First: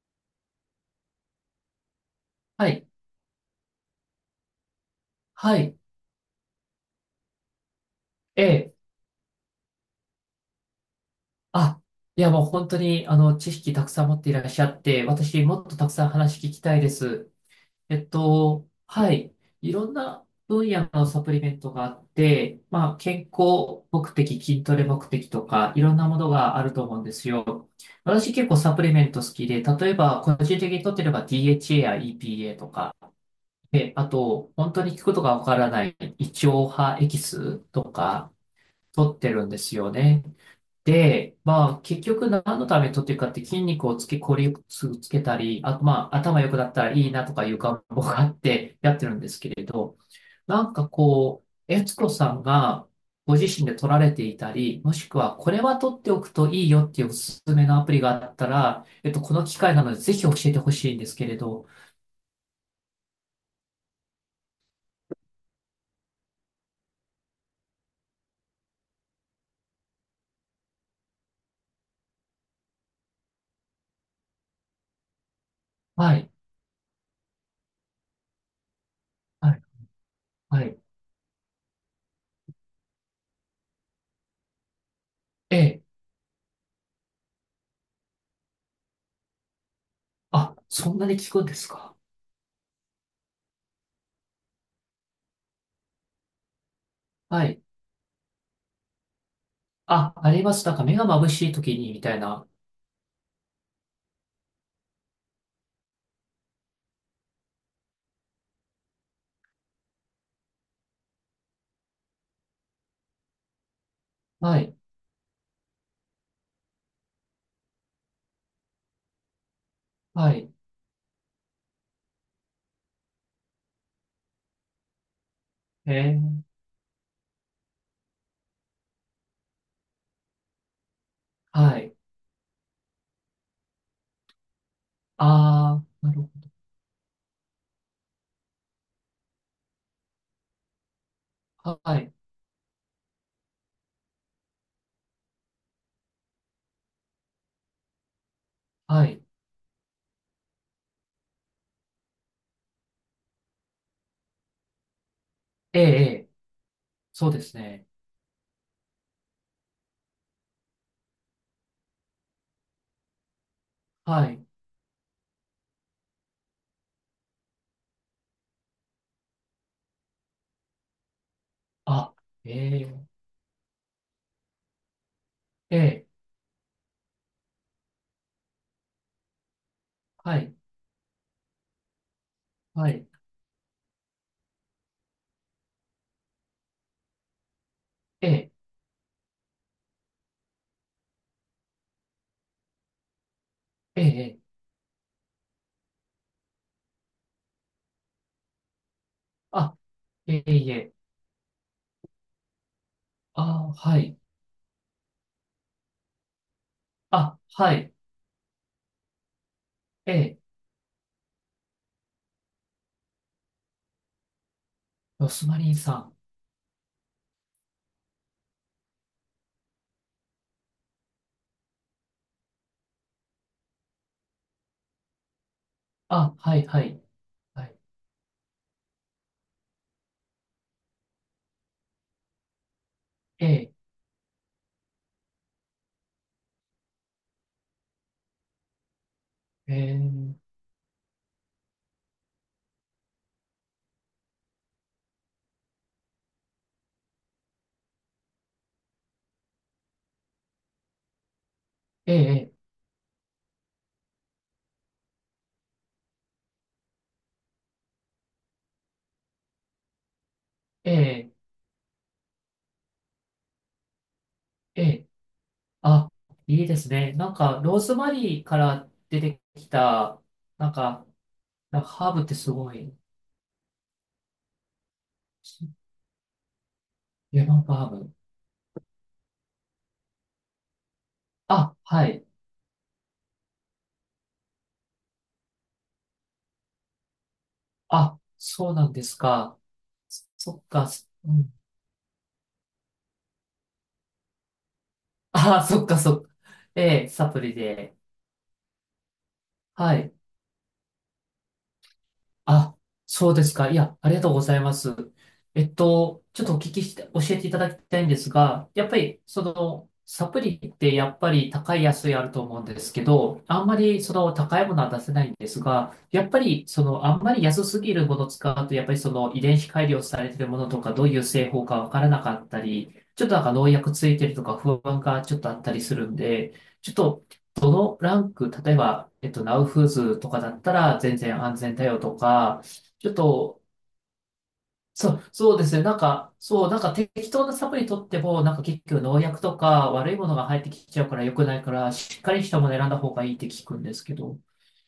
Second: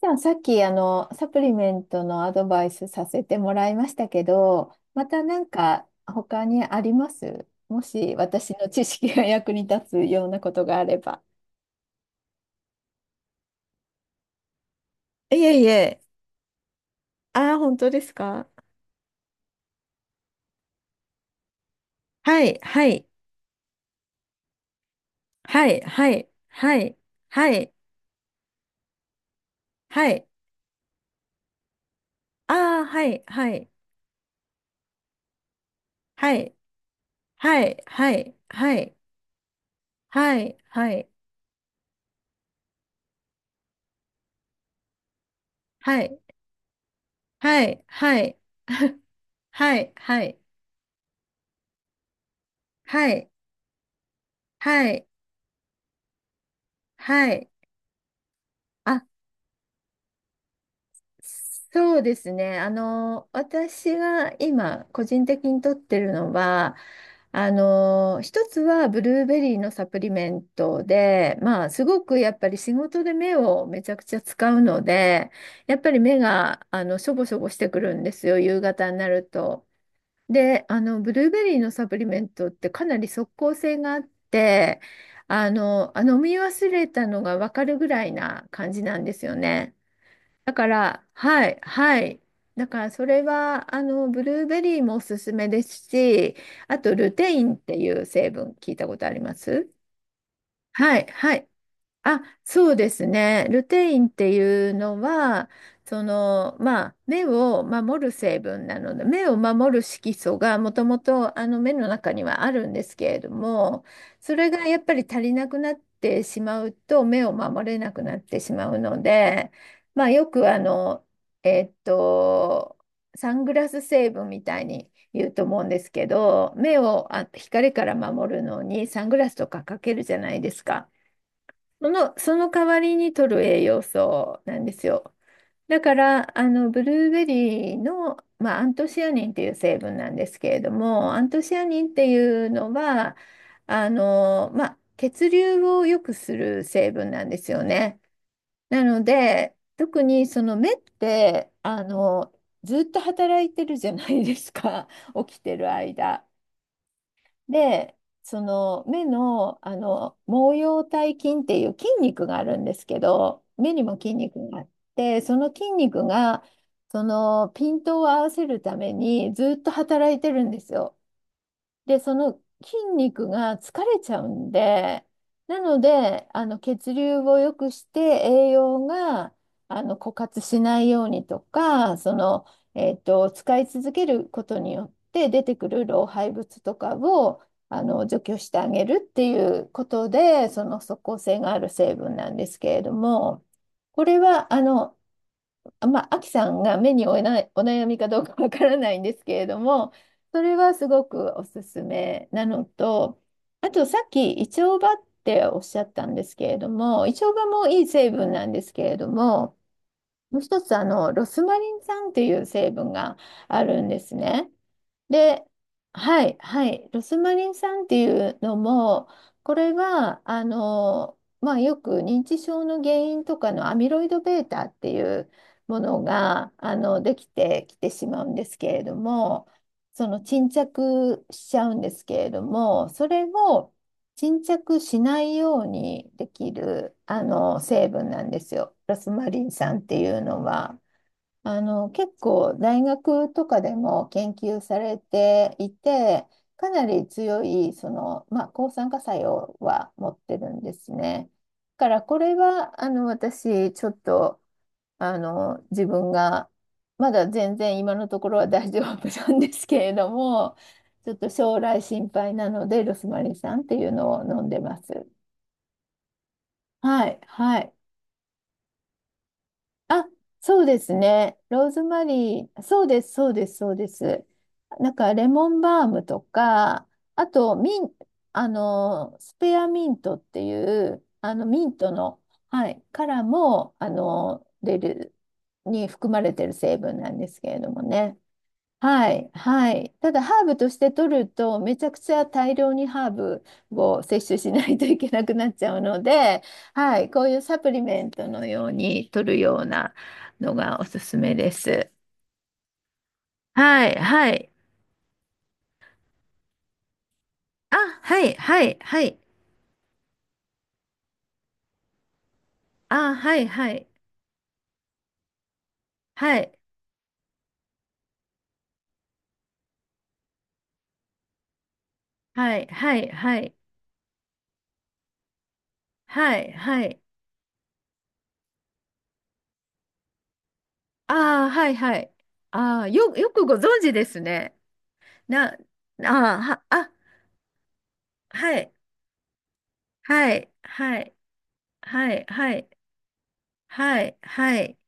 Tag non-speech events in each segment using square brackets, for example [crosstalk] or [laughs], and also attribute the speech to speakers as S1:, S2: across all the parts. S1: じゃあさっきサプリメントのアドバ
S2: は
S1: イス
S2: い。
S1: させてもらいましたけど、またなん
S2: はい。
S1: か他にあります？もし
S2: え
S1: 私の
S2: え。
S1: 知識が役に立つようなことがあれば。
S2: あ、いやもう本当に、知識たくさん持っていらっしゃって、
S1: い
S2: 私
S1: や
S2: も
S1: い
S2: っとたく
S1: や、
S2: さん話聞きたいです。
S1: あ、本当ですか。
S2: はい。いろんな分野のサプリメントがあっ
S1: はい
S2: て、
S1: は
S2: まあ、
S1: い
S2: 健康目的、筋トレ目的と
S1: は
S2: か、
S1: い
S2: いろんな
S1: は
S2: も
S1: い
S2: のがある
S1: は
S2: と思
S1: い
S2: うんです
S1: は
S2: よ。
S1: い
S2: 私結構サプリメント好きで、例え
S1: は
S2: ば、
S1: い、
S2: 個人的に取ってれば DHA や EPA と
S1: あ、
S2: か、
S1: はいはい
S2: で、あと、本当に聞くことがわからない、胃
S1: は
S2: 腸
S1: い
S2: 派エキス
S1: はい
S2: と
S1: は
S2: か、
S1: いはい
S2: 取ってるんですよね。
S1: はい
S2: で、まあ、結局何のために取っていくかって筋肉をつけ、効率をつけたり、あと
S1: は
S2: まあ、
S1: い
S2: 頭良くなったらいいなとかいう
S1: はい
S2: 願望
S1: は
S2: があっ
S1: い
S2: てやってるんですけれ
S1: はい
S2: ど、なんかこう、悦子さんがご自身で取られていたり、
S1: は
S2: もし
S1: い
S2: くはこれは取っておくといいよっていうお
S1: は
S2: す
S1: い、
S2: すめのアプリがあったら、
S1: あ。
S2: この機会なのでぜひ教えてほしいんですけれど、
S1: そうですね。私が今、個人的に取ってるのは、一つはブルーベリーのサプリメントで、まあ、すごくやっぱり仕事で目をめちゃくちゃ使うので、やっぱり
S2: は
S1: 目
S2: い、
S1: が、しょぼしょぼしてくるんですよ、夕方になる
S2: はい、
S1: と。
S2: は
S1: で、
S2: い。
S1: ブルーベリーのサプリメントってかなり即効性があって、
S2: ええ、
S1: 飲み忘れたのがわかるぐらいな感じなんですよね。だ
S2: あ、
S1: か
S2: そん
S1: ら、
S2: なに効くん
S1: は
S2: で
S1: い、
S2: すか。
S1: はい。だから、それは、ブルーベリーもおすすめですし、あと、ルテイ
S2: は
S1: ンっ
S2: い。
S1: ていう成分、聞いたことあります？
S2: あ、あります。なんか目
S1: は
S2: が
S1: い、
S2: 眩
S1: はい。
S2: しい時にみたい
S1: あ、
S2: な。
S1: そうですね。ルテインっていうのは、その、まあ、目を守る成分なので、目を守る色素がもともと目の中にはあるんですけれども、それ
S2: は
S1: が
S2: い、
S1: やっぱり足りなくなってしまうと、目を守れなくなってしまうので、まあ、よ
S2: は
S1: く
S2: い。
S1: あの、えっと、サングラス成分みたいに言うと思うんですけ
S2: ええ。
S1: ど、目を光から守るのにサングラスとかかけるじゃないですか。
S2: は
S1: そ
S2: い。
S1: の、その代わりに取る栄養素なんですよ。だ
S2: あ
S1: か
S2: あ、なる
S1: ら、ブルーベリーの、まあ、アントシアニンっていう成分なんですけれども、アントシア
S2: ほど。
S1: ニンっ
S2: は
S1: て
S2: い。
S1: いうのは、まあ、血流を良くする成分なんですよね。なの
S2: はい。
S1: で、特にその目って、ずっと働いてるじゃないですか、[laughs] 起きてる
S2: ええ、え
S1: 間。
S2: え。そうですね。
S1: で、その目の、毛様体筋っていう筋肉があるんですけど、目にも筋
S2: はい。
S1: 肉があって、その筋肉がそのピントを合わせるためにずっと働いてるんですよ。で、そ
S2: あ、
S1: の筋
S2: ええ、
S1: 肉が疲れちゃうんで、な
S2: え
S1: の
S2: え、
S1: で、血流を良くして栄養が枯
S2: は
S1: 渇
S2: い。
S1: しないようにとか、その、
S2: はい。
S1: 使い続けることによって出てくる老廃物とかを除
S2: え
S1: 去し
S2: え、
S1: てあげるっていうことで、その即効性がある成分なんですけれども、
S2: え
S1: これ
S2: え、え
S1: は
S2: え。
S1: まあ、アキさんが目に負えないお悩みかどうかわからないんですけれど
S2: あ、
S1: も、そ
S2: ええ、
S1: れ
S2: い
S1: はす
S2: え。
S1: ごくおすすめなのと、
S2: あ
S1: あ
S2: あ、
S1: とさ
S2: は
S1: っ
S2: い。
S1: きイチョウバっておっしゃったんですけれども、イチョウ
S2: あ、
S1: バも
S2: は
S1: いい
S2: い。
S1: 成分なんですけれども、
S2: え
S1: も
S2: え、
S1: う一つロスマリン酸っていう成分があるんですね。
S2: ロ
S1: で、
S2: スマリンさん。
S1: はい、はい、ロスマリン酸っていうのも、これは、まあ、よく認知症の原因とかのアミロイド β っていうもの
S2: あ、
S1: が、
S2: はい、はい。
S1: でき
S2: は
S1: てき
S2: い。
S1: てしまうんですけれども、その沈着しちゃうんですけれども、それ
S2: え
S1: を
S2: え、
S1: 沈着しないようにできる、成分なんですよ、ロスマリン
S2: え
S1: 酸っていう
S2: え、
S1: のは。結構大学とかでも研究されていて、かなり強い、その、まあ、抗酸化作用は持ってるんですね。だから、
S2: え
S1: これ
S2: え、
S1: は、私、ちょっと、自分が、まだ全然今のところは大丈夫なんですけれども、
S2: え
S1: ちょっと
S2: え、
S1: 将来心配なので、ロスマリン酸っていうのを飲んでま
S2: え
S1: す。
S2: え。あ、いいです
S1: は
S2: ね。
S1: い、
S2: なん
S1: は
S2: か、
S1: い。
S2: ローズマリーから出てき
S1: あ、
S2: た、
S1: そう
S2: なん
S1: です
S2: か、
S1: ね。ロー
S2: な
S1: ズ
S2: んか
S1: マ
S2: ハーブって
S1: リ
S2: す
S1: ー、
S2: ご
S1: そう
S2: い。
S1: です、そうです、そうです。なんか、レモンバームとか、あ
S2: レ
S1: と、
S2: モン
S1: ミ
S2: バ
S1: ン、
S2: ーム。
S1: あの、スペアミントっていう、ミン
S2: あ、
S1: ト
S2: は
S1: の、
S2: い。
S1: はい、からも、出る、に含まれてる成分なんですけれどもね。
S2: あ、そうなんで
S1: は
S2: す
S1: い、
S2: か。
S1: はい。ただ、
S2: そ
S1: ハー
S2: そ
S1: ブ
S2: っ
S1: とし
S2: か、
S1: て
S2: そ
S1: 取る
S2: うん。
S1: と、めちゃくちゃ大量にハーブを摂取しないといけなくなっ
S2: あ、
S1: ちゃう
S2: そっか、
S1: の
S2: そっか。
S1: で、は
S2: ええ、
S1: い、こう
S2: サ
S1: い
S2: プ
S1: う
S2: リ
S1: サプリ
S2: で。
S1: メントのように取るような
S2: はい。
S1: のがおすすめです。
S2: あ、そうですか。い
S1: はい、
S2: や、ありが
S1: は
S2: とうご
S1: い。
S2: ざいます。ちょっとお聞きして、教えていただ
S1: あ、
S2: きたいんで
S1: は
S2: す
S1: い、は
S2: が、
S1: い、
S2: やっぱ
S1: はい。
S2: り、その、サプリってやっぱり高い安いあると思うんですけ
S1: あ、は
S2: ど、
S1: い、
S2: あん
S1: は
S2: ま
S1: い。
S2: りその高いものは出せないんですが、やっ
S1: は
S2: ぱ
S1: い、
S2: りそのあんまり安すぎるものを使うと、やっぱりその遺伝子改良されてるものとか、どういう製法かわからなかっ
S1: は
S2: た
S1: い、
S2: り、
S1: はい、
S2: ちょっと
S1: は
S2: なんか
S1: い。
S2: 農薬ついてるとか不安がちょっとあったりするん
S1: はい、
S2: で、
S1: は
S2: ちょっ
S1: い。
S2: とランク、例えば、ナウフーズとかだったら全然
S1: あ、
S2: 安
S1: は
S2: 全
S1: い、
S2: だ
S1: は
S2: よ
S1: い。
S2: とか、
S1: あ、
S2: ちょっ
S1: よくご
S2: と、
S1: 存知ですね。
S2: そう、そ
S1: な、
S2: うですね。なん
S1: あ、
S2: か、
S1: は、
S2: そう、なん
S1: あ、
S2: か適当なサプリ取っても、なん
S1: は
S2: か
S1: い、
S2: 結局農薬とか悪いも
S1: は
S2: のが
S1: い、
S2: 入ってきち
S1: は
S2: ゃう
S1: い、
S2: から良くないから、
S1: は
S2: しっ
S1: い、
S2: かりし
S1: は
S2: たも
S1: い。
S2: の選んだ方がいいって聞くんで
S1: は
S2: すけ
S1: い、
S2: ど。
S1: はい。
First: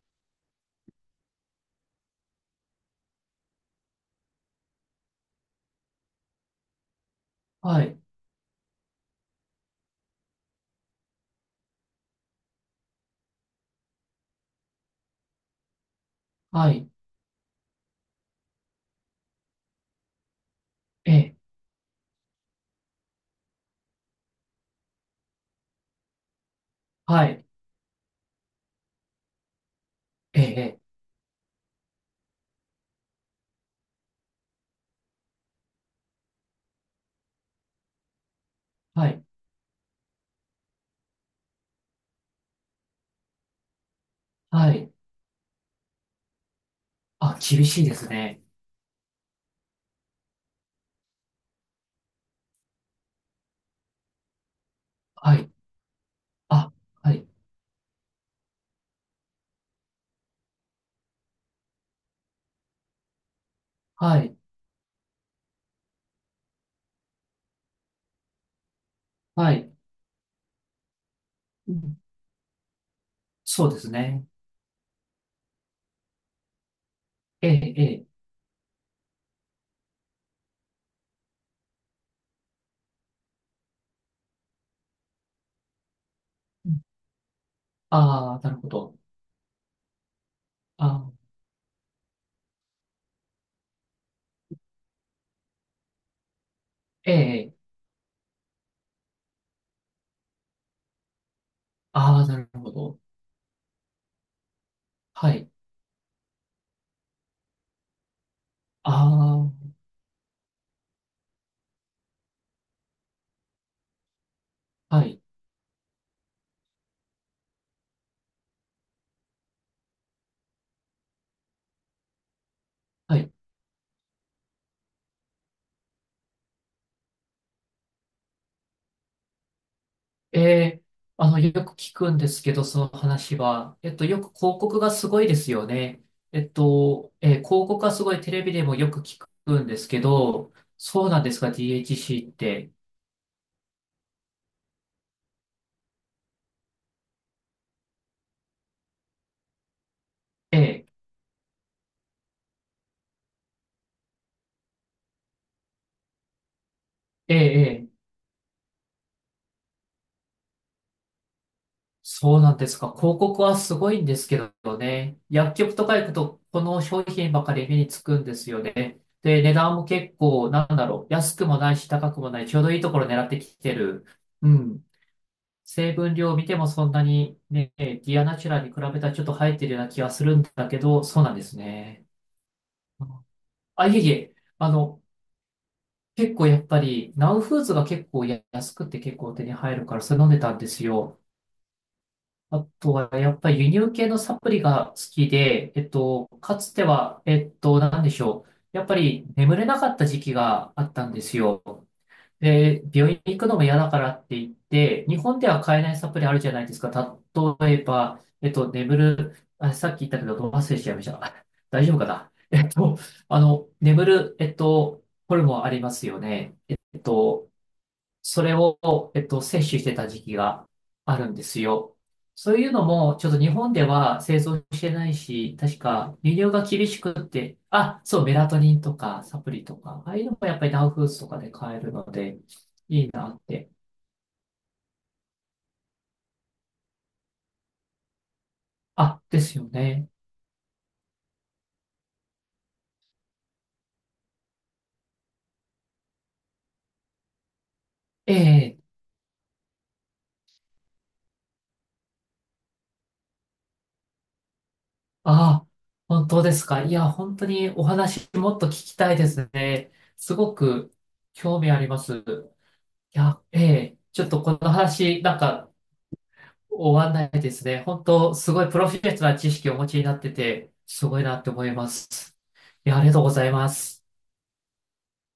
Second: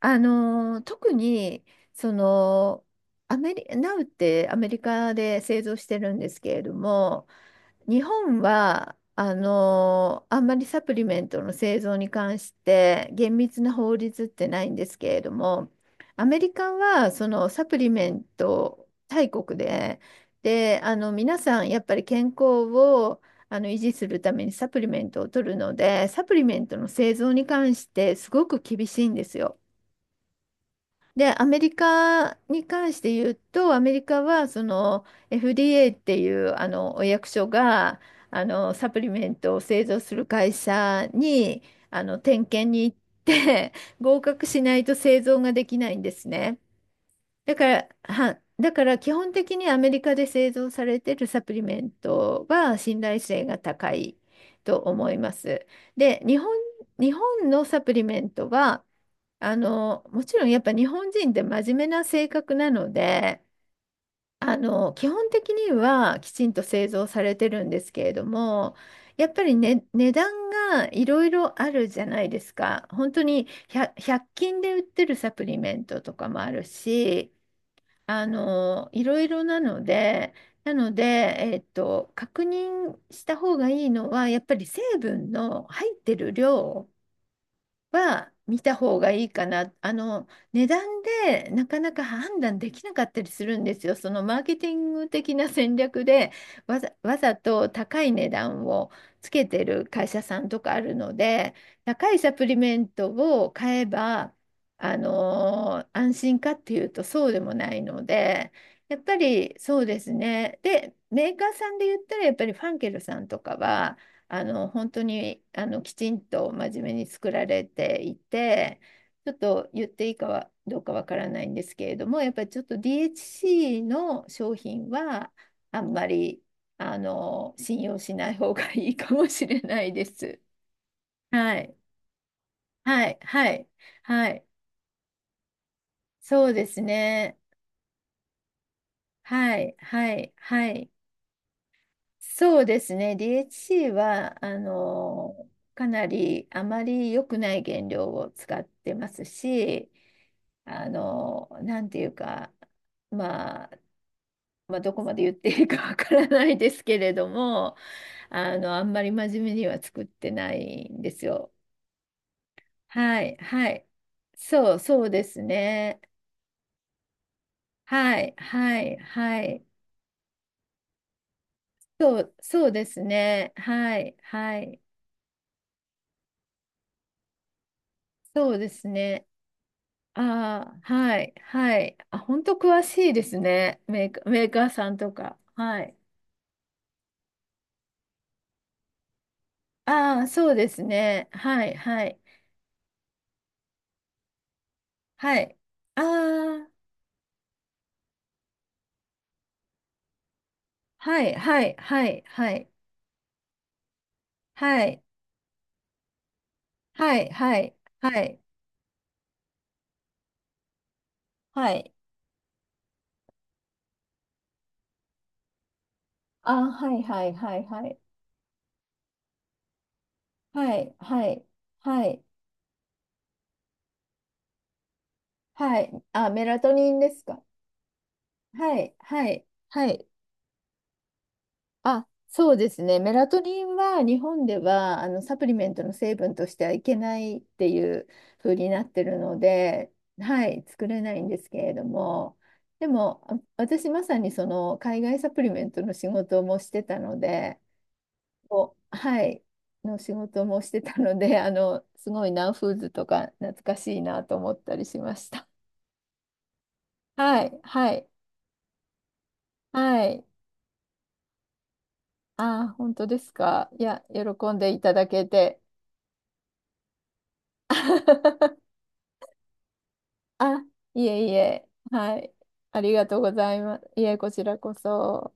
S1: あのー、特に、その、アメリ、ナウってアメリカで製造してるんですけれども、
S2: はい、
S1: 日本はあんまりサプリメントの製造に関して厳密な法律ってないんですけれども、アメリ
S2: は
S1: カ
S2: い、
S1: はそのサプリメント大国で、で
S2: ええ、
S1: 皆さんやっぱり健康を維持するためにサプリメントを取るのでサプリメントの製
S2: は
S1: 造
S2: い、
S1: に関してすごく厳しいんですよ。
S2: ええ、ええ、
S1: で、アメリカに関して言うと、アメリカはその FDA っていうお役所がサプ
S2: は
S1: リ
S2: い、
S1: メントを製造する会社に点検に行って [laughs] 合格し
S2: は
S1: ない
S2: い。
S1: と製造ができないんですね。
S2: あ、厳しいですね。
S1: だから基本的にアメリカで製造されているサプリメントは信頼性が高いと思いま
S2: はい、
S1: す。で、
S2: あ、は
S1: 日
S2: い、
S1: 本のサプリメントはもちろんやっぱ日本人って真面目な性格なので、
S2: はい、
S1: 基本的にはきちんと製造されてるんですけれども、やっぱ
S2: は
S1: り
S2: い。
S1: ね、値段がいろいろあ
S2: う
S1: る
S2: ん。
S1: じゃないですか。本当に
S2: そうですね。
S1: 100均で売ってるサプリメントとかもあるし、
S2: ええ、ええ。
S1: いろいろなので、なので、えっと、確認した方がいいのは、やっぱり成分の入ってる量は
S2: ああ、なる
S1: 見
S2: ほ
S1: た方
S2: ど。
S1: がいいかな。値
S2: あ
S1: 段
S2: ー、
S1: でなかなか判断できなかったりするんですよ。そのマーケティング的な戦略で
S2: え
S1: わざ
S2: え、
S1: と高い値段をつけてる会社さんとかあるので、高
S2: あ
S1: い
S2: あ、
S1: サ
S2: な
S1: プ
S2: る
S1: リ
S2: ほ
S1: メン
S2: ど。
S1: トを買えば、
S2: はい。
S1: 安心かっていうとそうでもないので、やっぱり
S2: あ
S1: そうですね。で、メーカーさんで言ったらやっぱりファンケルさんとかは、本
S2: あ、
S1: 当
S2: はい、
S1: にきちんと真面目に作られていて、ちょっと言っていいかはどうかわからないんですけれども、やっぱりちょっと
S2: はい。
S1: DHC の商品はあんまり信用しない方がいいかもしれないです。
S2: ええ、あの、よ
S1: は
S2: く
S1: い、
S2: 聞くんですけど、その
S1: はい、
S2: 話
S1: はい、
S2: は。よ
S1: は
S2: く
S1: い、
S2: 広告がすごいですよね。
S1: そうですね。
S2: 広告がすごいテレビでもよく聞
S1: は
S2: くん
S1: い、
S2: ですけ
S1: はい、
S2: ど、
S1: はい。
S2: そうなんですか、DHC っ
S1: そう
S2: て。
S1: ですね。DHC は、かなりあまり良くない原料を使ってますし、
S2: ええ、
S1: あの、なんていうか、まあ、まあ、どこまで言っていいかわからないですけれど
S2: ええ、
S1: も、
S2: え、
S1: あんまり真面目には作ってないんですよ。
S2: そうなんですか。広
S1: はい、
S2: 告は
S1: は
S2: す
S1: い。
S2: ごいんですけ
S1: そ
S2: ど
S1: う、そう
S2: ね。
S1: です
S2: 薬局とか
S1: ね。
S2: 行くと、この商品ばかり目につく
S1: は
S2: ん
S1: い、
S2: ですよ
S1: はい、
S2: ね。
S1: は
S2: で、値
S1: い。
S2: 段も結構、なんだろう。安くもないし、高
S1: そ
S2: くも
S1: う、
S2: ない。ちょう
S1: そ
S2: ど
S1: う
S2: いい
S1: で
S2: とこ
S1: す
S2: ろ狙って
S1: ね。
S2: きて
S1: は
S2: る。
S1: い、
S2: う
S1: はい。
S2: ん。成分量を見てもそんなにね、ディアナチ
S1: そ
S2: ュ
S1: う
S2: ラ
S1: で
S2: に比
S1: す
S2: べたらちょっ
S1: ね。
S2: と入ってるような気がするんだ
S1: あ
S2: け
S1: あ、
S2: ど、
S1: は
S2: そうな
S1: い、
S2: んです
S1: はい。
S2: ね。
S1: あ、本当詳しいですね。
S2: あ、いえいえ。
S1: メーカ
S2: あ
S1: ーさん
S2: の、
S1: とか。はい。
S2: 結構やっぱり、ナウフーズが結構安くて結構手に入るから、そ
S1: あ
S2: れ飲
S1: あ、
S2: んで
S1: そ
S2: た
S1: う
S2: んで
S1: です
S2: すよ。
S1: ね。はい、はい、
S2: あとは、やっぱり輸入系のサプリが好き
S1: はい。
S2: で、
S1: あ
S2: か
S1: あ、
S2: つては、なんでしょう。やっぱり眠れなかった時期があったんで
S1: はい、
S2: す
S1: はい、
S2: よ。
S1: はい、はい、
S2: で、病院に行くのも嫌だからって言っ
S1: はい、
S2: て、日本では買えないサプリあるじゃないですか。
S1: はい、はい、
S2: 例えば、
S1: はい、
S2: 眠る、あ、さっき言ったけど、忘れちゃいました。[laughs]
S1: は
S2: 大
S1: い。
S2: 丈夫かな。眠る、ホルモンありますよね。
S1: ああ、はい、はい、はい、はい、
S2: それを、摂取してた時期が
S1: はい、
S2: あ
S1: は
S2: るんで
S1: い、
S2: すよ。
S1: はい、
S2: そういうのも、ちょっと日本では製造してないし、確
S1: はい。
S2: か
S1: あ、
S2: 輸
S1: メ
S2: 入
S1: ラ
S2: が
S1: ト
S2: 厳
S1: ニン
S2: し
S1: で
S2: くっ
S1: すか。
S2: て、あ、そう、メラトニ
S1: は
S2: ン
S1: い、
S2: とか
S1: は
S2: サ
S1: い、
S2: プリと
S1: は
S2: か、
S1: い。
S2: ああいうのもやっぱりダウフーズとかで買える
S1: あ、
S2: ので、
S1: そうですね。
S2: いい
S1: メラ
S2: な
S1: ト
S2: っ
S1: ニ
S2: て。
S1: ンは日本ではサプリメントの成分としてはいけないっていう風になってる
S2: あ、
S1: の
S2: ですよ
S1: で、
S2: ね。
S1: はい、作れないんですけれども、でも私まさにその海外サプリメントの仕事もしてたので、
S2: え
S1: こ
S2: え、
S1: う、はい、の仕事もしてたので、すごいナウフーズとか懐かしいなと思ったりしました。
S2: あ、本当ですか。いや、本
S1: は
S2: 当
S1: い、
S2: にお
S1: はい、
S2: 話もっと聞きたいですね。
S1: はい。
S2: すごく興味あります。い
S1: あー、本当です
S2: や、え
S1: か。い
S2: え、
S1: や、
S2: ちょっと
S1: 喜
S2: こ
S1: んで
S2: の
S1: いただ
S2: 話、
S1: け
S2: なん
S1: て。
S2: か、終わんないですね。本当、すご
S1: [laughs]
S2: いプロフェッショナルな知識をお持ちになって
S1: あ、
S2: て、
S1: い
S2: すごい
S1: えい
S2: なって思
S1: え、
S2: いま
S1: はい。
S2: す。
S1: あ
S2: い
S1: り
S2: や、あ
S1: が
S2: りが
S1: とう
S2: とうご
S1: ご
S2: ざい
S1: ざい
S2: ま
S1: ます。い
S2: す。
S1: え、こちらこそ。